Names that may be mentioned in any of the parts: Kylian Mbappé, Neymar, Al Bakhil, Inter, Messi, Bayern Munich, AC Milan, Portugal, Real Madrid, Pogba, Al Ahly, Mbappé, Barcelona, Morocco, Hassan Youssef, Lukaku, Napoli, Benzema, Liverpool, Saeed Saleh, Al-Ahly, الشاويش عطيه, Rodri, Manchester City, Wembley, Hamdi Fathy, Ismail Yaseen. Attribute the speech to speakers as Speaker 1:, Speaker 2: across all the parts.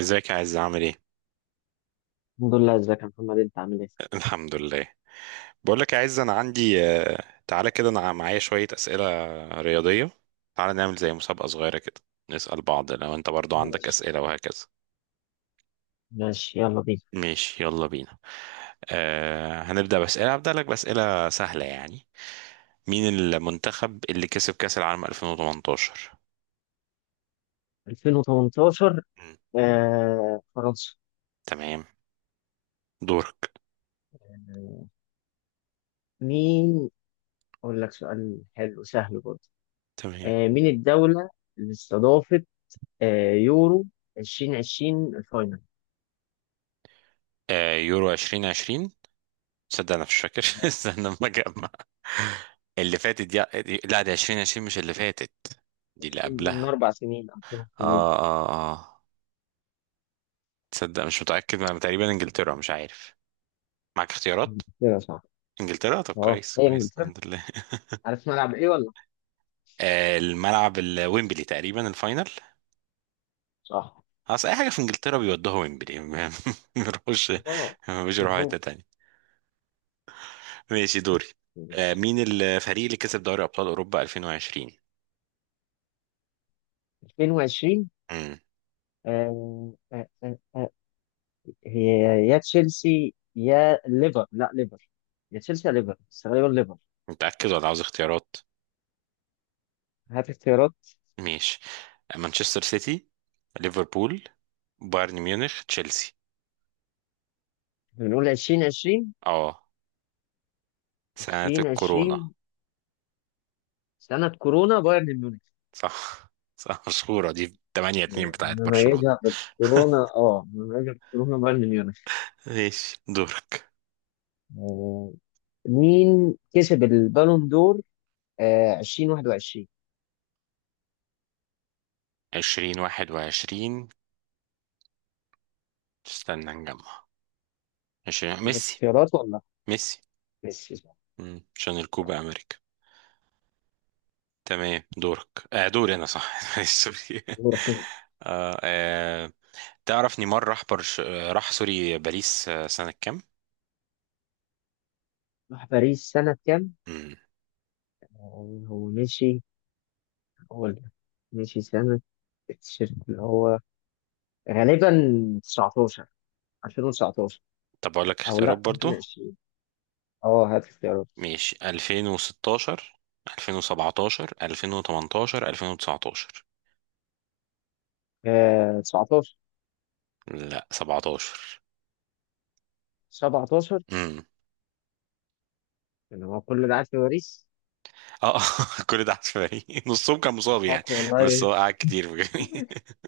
Speaker 1: ازيك يا عز، عامل ايه؟
Speaker 2: الحمد لله، ازيك يا محمد، انت عامل ايه؟
Speaker 1: الحمد لله. بقول لك يا عز، انا عندي تعالى كده، انا معايا شوية أسئلة رياضية. تعالى نعمل زي مسابقة صغيرة كده، نسأل بعض لو انت برضو عندك
Speaker 2: ماشي.
Speaker 1: أسئلة وهكذا.
Speaker 2: ماشي يلا بينا.
Speaker 1: ماشي يلا بينا. هنبدأ بأسئلة، هبدأ لك بأسئلة سهلة يعني. مين المنتخب اللي كسب كأس العالم 2018؟
Speaker 2: 2018.
Speaker 1: مم.
Speaker 2: فرنسا.
Speaker 1: تمام، دورك.
Speaker 2: آه، مين؟ اقول لك سؤال حلو سهل برضه.
Speaker 1: تمام.
Speaker 2: مين الدولة اللي استضافت يورو 2020 الفاينل؟
Speaker 1: يورو 2020. تصدق انا مش فاكر.
Speaker 2: آه،
Speaker 1: استنى لما اجمع. اللي فاتت دي، لا دي 2020 مش اللي فاتت، دي اللي
Speaker 2: 20 دي من
Speaker 1: قبلها.
Speaker 2: 4 سنين او ثلاث
Speaker 1: اه
Speaker 2: سنين
Speaker 1: اه اه تصدق مش متأكد، ما تقريبا انجلترا، مش عارف. معاك اختيارات.
Speaker 2: كده صح.
Speaker 1: انجلترا، طب
Speaker 2: اه،
Speaker 1: كويس
Speaker 2: هي
Speaker 1: كويس
Speaker 2: انجلترا.
Speaker 1: الحمد لله.
Speaker 2: عارف ملعب ايه ولا؟
Speaker 1: الملعب الويمبلي تقريبا الفاينل.
Speaker 2: صح.
Speaker 1: اصل اي حاجة في انجلترا بيودوها ويمبلي ما بيروحوش،
Speaker 2: اه،
Speaker 1: ما بيروحوا حتة
Speaker 2: معروف.
Speaker 1: تانية. ماشي دوري.
Speaker 2: ماشي.
Speaker 1: مين الفريق اللي كسب دوري ابطال اوروبا 2020؟
Speaker 2: 2020.
Speaker 1: امم
Speaker 2: آه آه آه آه هي يا تشيلسي يا ليفر، لا، ليفر. يا تشيلسي يا ليفر، بس غالبا ليفر.
Speaker 1: متأكد ولا عاوز اختيارات؟
Speaker 2: هات اختيارات.
Speaker 1: ماشي، مانشستر سيتي، ليفربول، بايرن ميونخ، تشيلسي.
Speaker 2: بنقول 2020.
Speaker 1: اه سنة الكورونا.
Speaker 2: 2020 سنة كورونا، بايرن ميونخ.
Speaker 1: صح صح، مشهورة دي، 8-2 بتاعت برشلونة.
Speaker 2: نميزها بالكورونا، اه نميزها بالكورونا، بايرن ميونخ.
Speaker 1: ماشي دورك.
Speaker 2: آه، مين كسب البالون دور 2021؟
Speaker 1: 20 21، استنى نجمع. 20،
Speaker 2: ولا
Speaker 1: ميسي،
Speaker 2: اختيارات ولا لأ؟
Speaker 1: ميسي.
Speaker 2: ميسي صح.
Speaker 1: عشان
Speaker 2: صح.
Speaker 1: الكوبا امريكا. تمام دورك. دوري انا، صح. سوري.
Speaker 2: دورك أنت.
Speaker 1: آه آه تعرف نيمار راح باريس، سنة كام؟
Speaker 2: راح باريس سنة كام؟
Speaker 1: مم.
Speaker 2: هو مشي. هو سنة التيشيرت اللي هو غالبا 19، 2019،
Speaker 1: طب اقول لك
Speaker 2: او
Speaker 1: اختيارات
Speaker 2: لا
Speaker 1: برضو.
Speaker 2: ممكن 20. اه هات اختيارات.
Speaker 1: ماشي، 2016، 2017، 2018، 2019.
Speaker 2: 19.
Speaker 1: لا، 17.
Speaker 2: 17؟
Speaker 1: امم
Speaker 2: اللي هو كل ده قاعد في باريس.
Speaker 1: اه كل ده عشوائي. نصهم كان مصاب يعني،
Speaker 2: فاكر والله.
Speaker 1: بس هو قعد كتير بجد.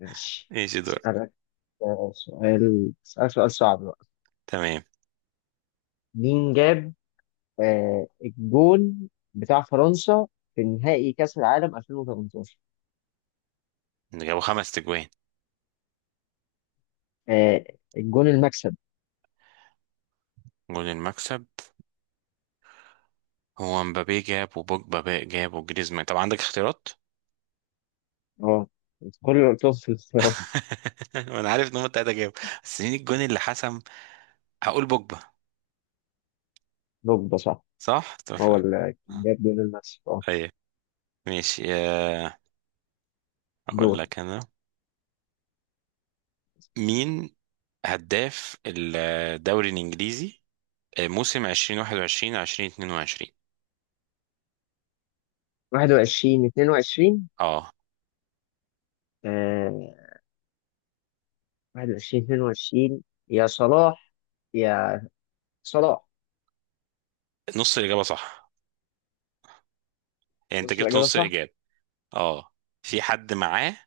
Speaker 2: ماشي.
Speaker 1: ماشي دور.
Speaker 2: اسالك آه، سؤال اسالك سؤال صعب بقى.
Speaker 1: تمام.
Speaker 2: مين جاب الجون بتاع فرنسا في نهائي كأس العالم 2018؟
Speaker 1: جابوا 5 أجوان.
Speaker 2: آه الجون المكسب.
Speaker 1: جول المكسب. هو مبابي جاب، وبوجبا بقى جاب، وجريزمان. طب عندك اختيارات؟
Speaker 2: اه، كل اللي قلتهم في الاختيارات.
Speaker 1: وانا عارف ان هم التلاته جابوا، بس مين الجون اللي حسم؟ هقول بوجبا.
Speaker 2: دوك ده صح.
Speaker 1: صح طب.
Speaker 2: هو اللي كان
Speaker 1: آه،
Speaker 2: جاب جون المكسب، اه.
Speaker 1: ايوه. ماشي. اقول
Speaker 2: دور.
Speaker 1: لك انا، مين هداف الدوري الانجليزي موسم 2021 2022؟
Speaker 2: 21 22.
Speaker 1: اه،
Speaker 2: آه 21 22. يا صلاح، يا صلاح.
Speaker 1: نص الاجابه صح، يعني انت
Speaker 2: بص،
Speaker 1: جبت
Speaker 2: الإجابة
Speaker 1: نص
Speaker 2: صح.
Speaker 1: الاجابه. اه، في حد معاه،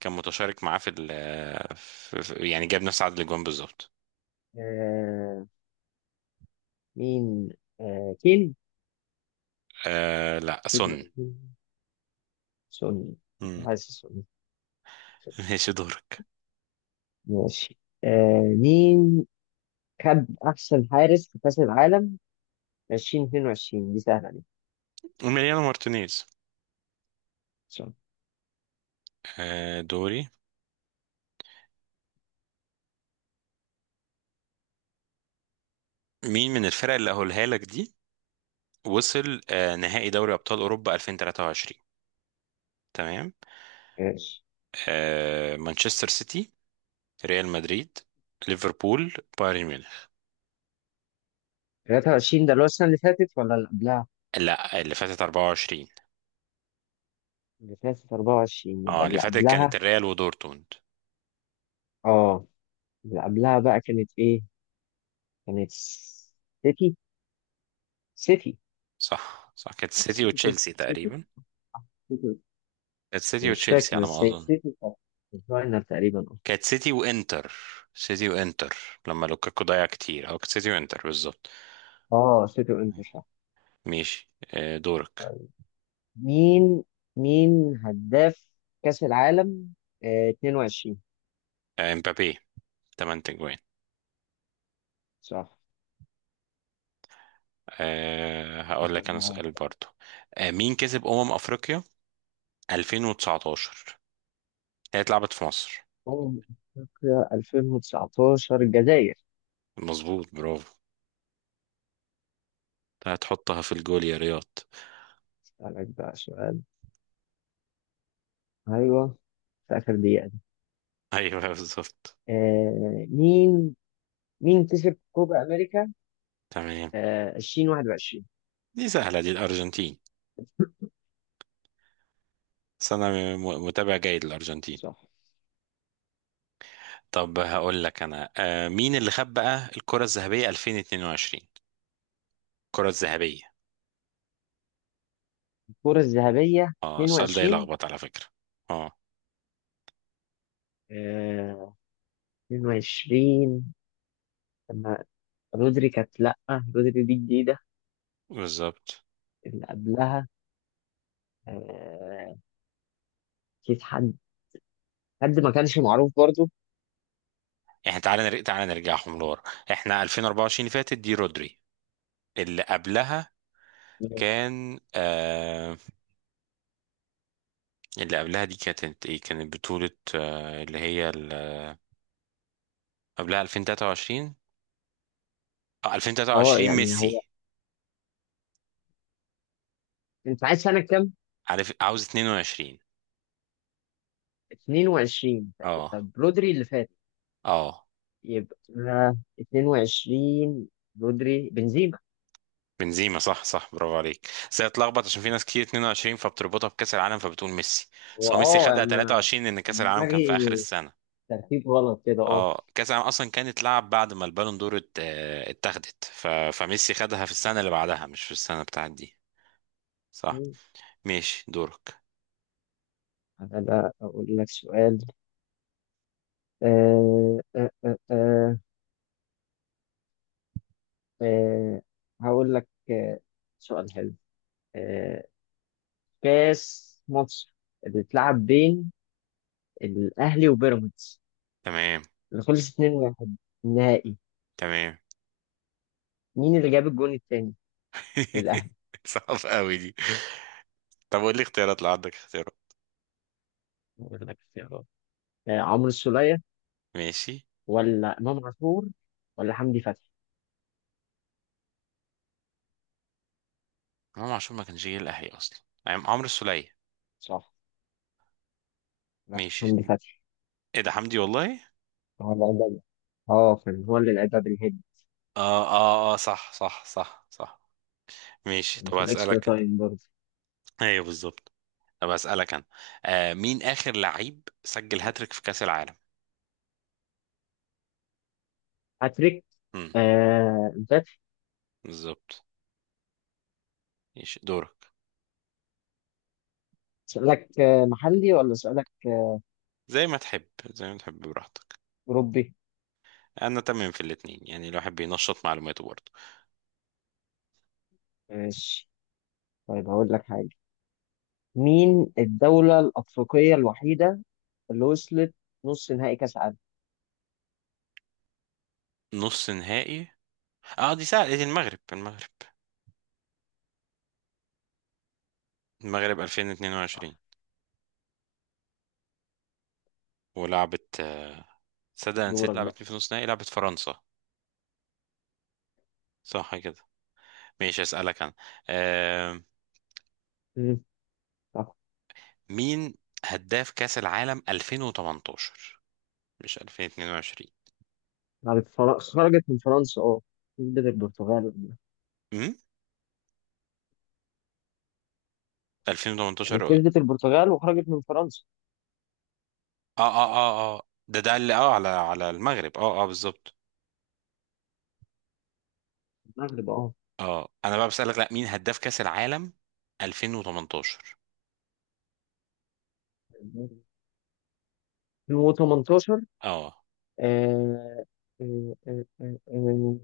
Speaker 1: كان متشارك معاه في يعني جاب نفس عدد الاجوان بالظبط.
Speaker 2: آه مين؟ كين.
Speaker 1: لا، سن.
Speaker 2: كين. سوني. كنت
Speaker 1: مم.
Speaker 2: حاسس سوني.
Speaker 1: ماشي دورك.
Speaker 2: ماشي. مين خد أحسن حارس في كأس العالم 2022؟ دي سهلة دي.
Speaker 1: ميليانو مارتينيز.
Speaker 2: صح.
Speaker 1: دوري، مين من الفرق اللي هقولها لك دي وصل نهائي دوري ابطال اوروبا 2023؟ تمام،
Speaker 2: ماشي.
Speaker 1: مانشستر سيتي، ريال مدريد، ليفربول، بايرن ميونخ.
Speaker 2: 23 ده اللي هو السنة اللي فاتت ولا اللي قبلها؟
Speaker 1: لا اللي فاتت 24.
Speaker 2: اللي فاتت 24، يبقى
Speaker 1: اه اللي
Speaker 2: اللي
Speaker 1: فاتت كانت
Speaker 2: قبلها.
Speaker 1: الريال ودورتموند.
Speaker 2: اه، اللي قبلها بقى كانت ايه؟ كانت سيتي. سيتي.
Speaker 1: صح صح، كانت سيتي
Speaker 2: سيتي.
Speaker 1: وتشيلسي
Speaker 2: سيتي.
Speaker 1: تقريبا.
Speaker 2: سيتي،
Speaker 1: كانت سيتي
Speaker 2: مش
Speaker 1: وتشيلسي
Speaker 2: فاكر،
Speaker 1: على ما
Speaker 2: بس هي
Speaker 1: اظن.
Speaker 2: سيتي صح. فاينل تقريبا.
Speaker 1: كانت سيتي وانتر. سيتي وانتر. لما لوكاكو ضيع كتير، اه كانت سيتي وانتر بالظبط.
Speaker 2: اه، سيتي وانتر صح.
Speaker 1: ماشي. دورك.
Speaker 2: طيب، مين هداف كأس العالم 22؟
Speaker 1: امبابي، 8 تجوان.
Speaker 2: صح.
Speaker 1: هقول لك انا
Speaker 2: استنى.
Speaker 1: سؤال برضو. مين كسب افريقيا 2019؟ هي اتلعبت في مصر.
Speaker 2: أمم أفريقيا 2019 الجزائر.
Speaker 1: مظبوط، برافو. هتحطها في الجول يا رياض.
Speaker 2: اسألك بقى سؤال. ايوه، في آخر دقيقة دي.
Speaker 1: ايوه بالظبط.
Speaker 2: آه مين مين كسب كوبا أمريكا
Speaker 1: تمام.
Speaker 2: 2021؟
Speaker 1: دي سهله دي، الارجنتين، بس انا متابع جيد للارجنتين.
Speaker 2: صح.
Speaker 1: طب هقول لك انا، مين اللي خد بقى الكره الذهبيه 2022؟ الكره الذهبيه.
Speaker 2: الكرة الذهبية
Speaker 1: اه، السؤال ده
Speaker 2: 22.
Speaker 1: يلخبط على فكره. اه
Speaker 2: 22 لما رودري، كانت لأ. رودري دي جديدة.
Speaker 1: بالظبط.
Speaker 2: اللي قبلها آه، أكيد حد. حد ما كانش معروف برضو.
Speaker 1: احنا تعالى نرجع، تعالى نرجعهم لورا. احنا 2024 اللي فاتت دي رودري، اللي قبلها
Speaker 2: اه،
Speaker 1: كان اللي قبلها دي كانت ايه، كانت بطولة. آه اللي هي ال- قبلها 2023. 2023
Speaker 2: يعني هو،
Speaker 1: ميسي.
Speaker 2: أنت عايز سنة كام؟
Speaker 1: عارف، عاوز 22.
Speaker 2: 22.
Speaker 1: اه
Speaker 2: طب رودري اللي فات.
Speaker 1: اه
Speaker 2: يبقى 22، رودري بنزيما.
Speaker 1: بنزيما. صح صح برافو عليك، بس هي اتلخبط عشان في ناس كتير 22 فبتربطها بكأس العالم، فبتقول ميسي. بس
Speaker 2: هو
Speaker 1: هو ميسي
Speaker 2: اه،
Speaker 1: خدها
Speaker 2: أنا
Speaker 1: 23 لأن كأس العالم كان في
Speaker 2: دماغي
Speaker 1: آخر السنة.
Speaker 2: ترتيب غلط كده، اه.
Speaker 1: اه، كأس العالم أصلا كانت اتلعب بعد ما البالون دور اتاخدت، فميسي خدها في السنة اللي بعدها مش في السنة بتاعت دي. صح. ماشي دورك.
Speaker 2: أنا لا، أقول لك سؤال. أه أه أه أه. آه، هقول لك سؤال حلو. آه، كاس مصر اللي اتلعب بين الأهلي وبيراميدز،
Speaker 1: تمام.
Speaker 2: اللي خلص 2-1 النهائي،
Speaker 1: تمام.
Speaker 2: مين اللي جاب الجون التاني للأهلي؟
Speaker 1: صعب قوي دي. طب قول لي اختيارات لو عندك اختيارات.
Speaker 2: هقول لك اختيارات. عمرو السولية
Speaker 1: ماشي.
Speaker 2: ولا إمام عاشور ولا حمدي فتحي؟
Speaker 1: امام عاشور ما كانش جاي الاهلي اصلا، يعني عمرو السولية.
Speaker 2: صح. لا،
Speaker 1: ماشي.
Speaker 2: حمدي فتحي.
Speaker 1: ايه ده، حمدي والله.
Speaker 2: هو اللي عدى، اه كان هو اللي لعبها بالهيد.
Speaker 1: اه صح صح صح صح. ماشي،
Speaker 2: كان
Speaker 1: طب
Speaker 2: في الاكسترا
Speaker 1: اسالك انا.
Speaker 2: تايم برضه.
Speaker 1: ايوه بالظبط. طب اسالك انا، مين اخر لعيب سجل هاتريك في كاس العالم؟
Speaker 2: هاتريك.
Speaker 1: امم
Speaker 2: امبابي.
Speaker 1: بالظبط. ماشي دورك.
Speaker 2: سؤالك محلي ولا سؤالك
Speaker 1: زي ما تحب، زي ما تحب براحتك.
Speaker 2: أوروبي؟
Speaker 1: انا تمام في الاتنين، يعني الواحد بينشط معلوماته برضه.
Speaker 2: ماشي. طيب هقول لك حاجة. مين الدولة الأفريقية الوحيدة اللي وصلت نص نهائي كأس عالم؟
Speaker 1: نص نهائي. اه دي سهله دي، المغرب، المغرب. المغرب
Speaker 2: صح.
Speaker 1: 2022. ولعبت صدق أنا نسيت،
Speaker 2: دورك بقى.
Speaker 1: لعبت مين في نص نهائي؟ لعبت فرنسا. صح كده. ماشي، اسالك انا آه
Speaker 2: مم. صح.
Speaker 1: مين هداف كاس العالم 2018، مش 2022؟
Speaker 2: بعد خرجت من فرنسا، اه. كسبت البرتغال.
Speaker 1: امم
Speaker 2: يعني
Speaker 1: 2018، اه.
Speaker 2: كسبت البرتغال وخرجت من فرنسا،
Speaker 1: اه اه اه ده ده اللي اه على على المغرب. اه بالظبط.
Speaker 2: المغرب، اه.
Speaker 1: اه، انا بقى بسالك، لا مين هداف كاس العالم 2018؟
Speaker 2: 2018.
Speaker 1: اه.
Speaker 2: آه، آه، آه، آه، آه،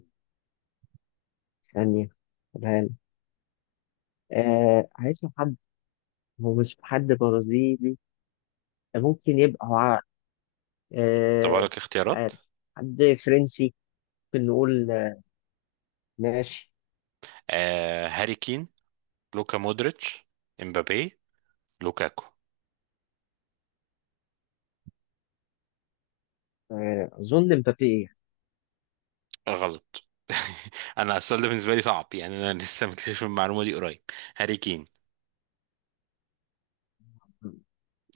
Speaker 2: ثانية، قولها لي. عايز حد. هو مش حد برازيلي ممكن يبقى؟ هو عارف.
Speaker 1: طب اقول
Speaker 2: آه،
Speaker 1: لك
Speaker 2: مش
Speaker 1: اختيارات،
Speaker 2: عارف. حد فرنسي ممكن نقول. ماشي.
Speaker 1: آه، هاري كين، لوكا مودريتش، امبابي، لوكاكو.
Speaker 2: أظن مبابي، إيه؟
Speaker 1: غلط. انا السؤال ده بالنسبه لي صعب يعني، انا لسه مكتشف المعلومه دي قريب. هاري كين.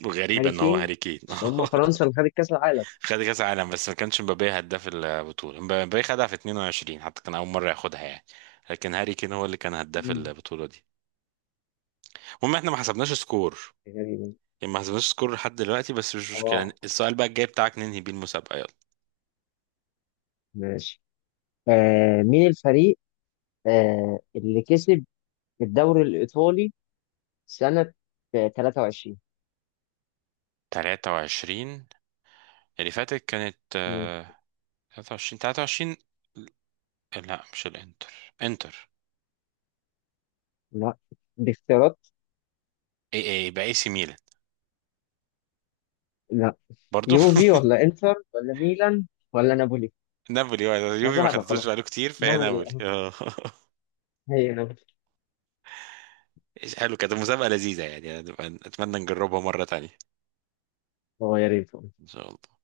Speaker 1: غريبة
Speaker 2: هاري
Speaker 1: ان هو
Speaker 2: كين؟
Speaker 1: هاري كين.
Speaker 2: بس هم فرنسا اللي خدت كأس العالم.
Speaker 1: خد كاس عالم، بس ما كانش مبابي هداف البطولة. مبابي خدها في 22 حتى، كان اول مرة ياخدها يعني. لكن هاري كين هو اللي كان هداف
Speaker 2: مم.
Speaker 1: البطولة دي. المهم احنا ما حسبناش سكور،
Speaker 2: تقريبا.
Speaker 1: يعني ما حسبناش سكور لحد دلوقتي، بس مش مشكلة يعني.
Speaker 2: اه،
Speaker 1: السؤال بقى الجاي بتاعك ننهي بيه المسابقة، يلا.
Speaker 2: ماشي. مين الفريق اللي كسب الدوري الإيطالي سنة 23؟
Speaker 1: 23 اللي فاتت كانت
Speaker 2: مم.
Speaker 1: 23 23. لا، مش الانتر. انتر.
Speaker 2: لا، باختيارات.
Speaker 1: اي اي يبقى اي سي ميلان.
Speaker 2: لا،
Speaker 1: برضو.
Speaker 2: يوفي ولا إنتر ولا ميلان ولا نابولي؟
Speaker 1: نابولي. يوفي ما
Speaker 2: هذا هذا
Speaker 1: خدتوش
Speaker 2: خلاص.
Speaker 1: بقاله كتير فهي
Speaker 2: نابولي
Speaker 1: نابولي.
Speaker 2: آه.
Speaker 1: اه.
Speaker 2: هي نابولي.
Speaker 1: حلو، كانت المسابقة لذيذة يعني، أتمنى نجربها مرة تانية.
Speaker 2: هو، يا ريت.
Speaker 1: إن شاء الله.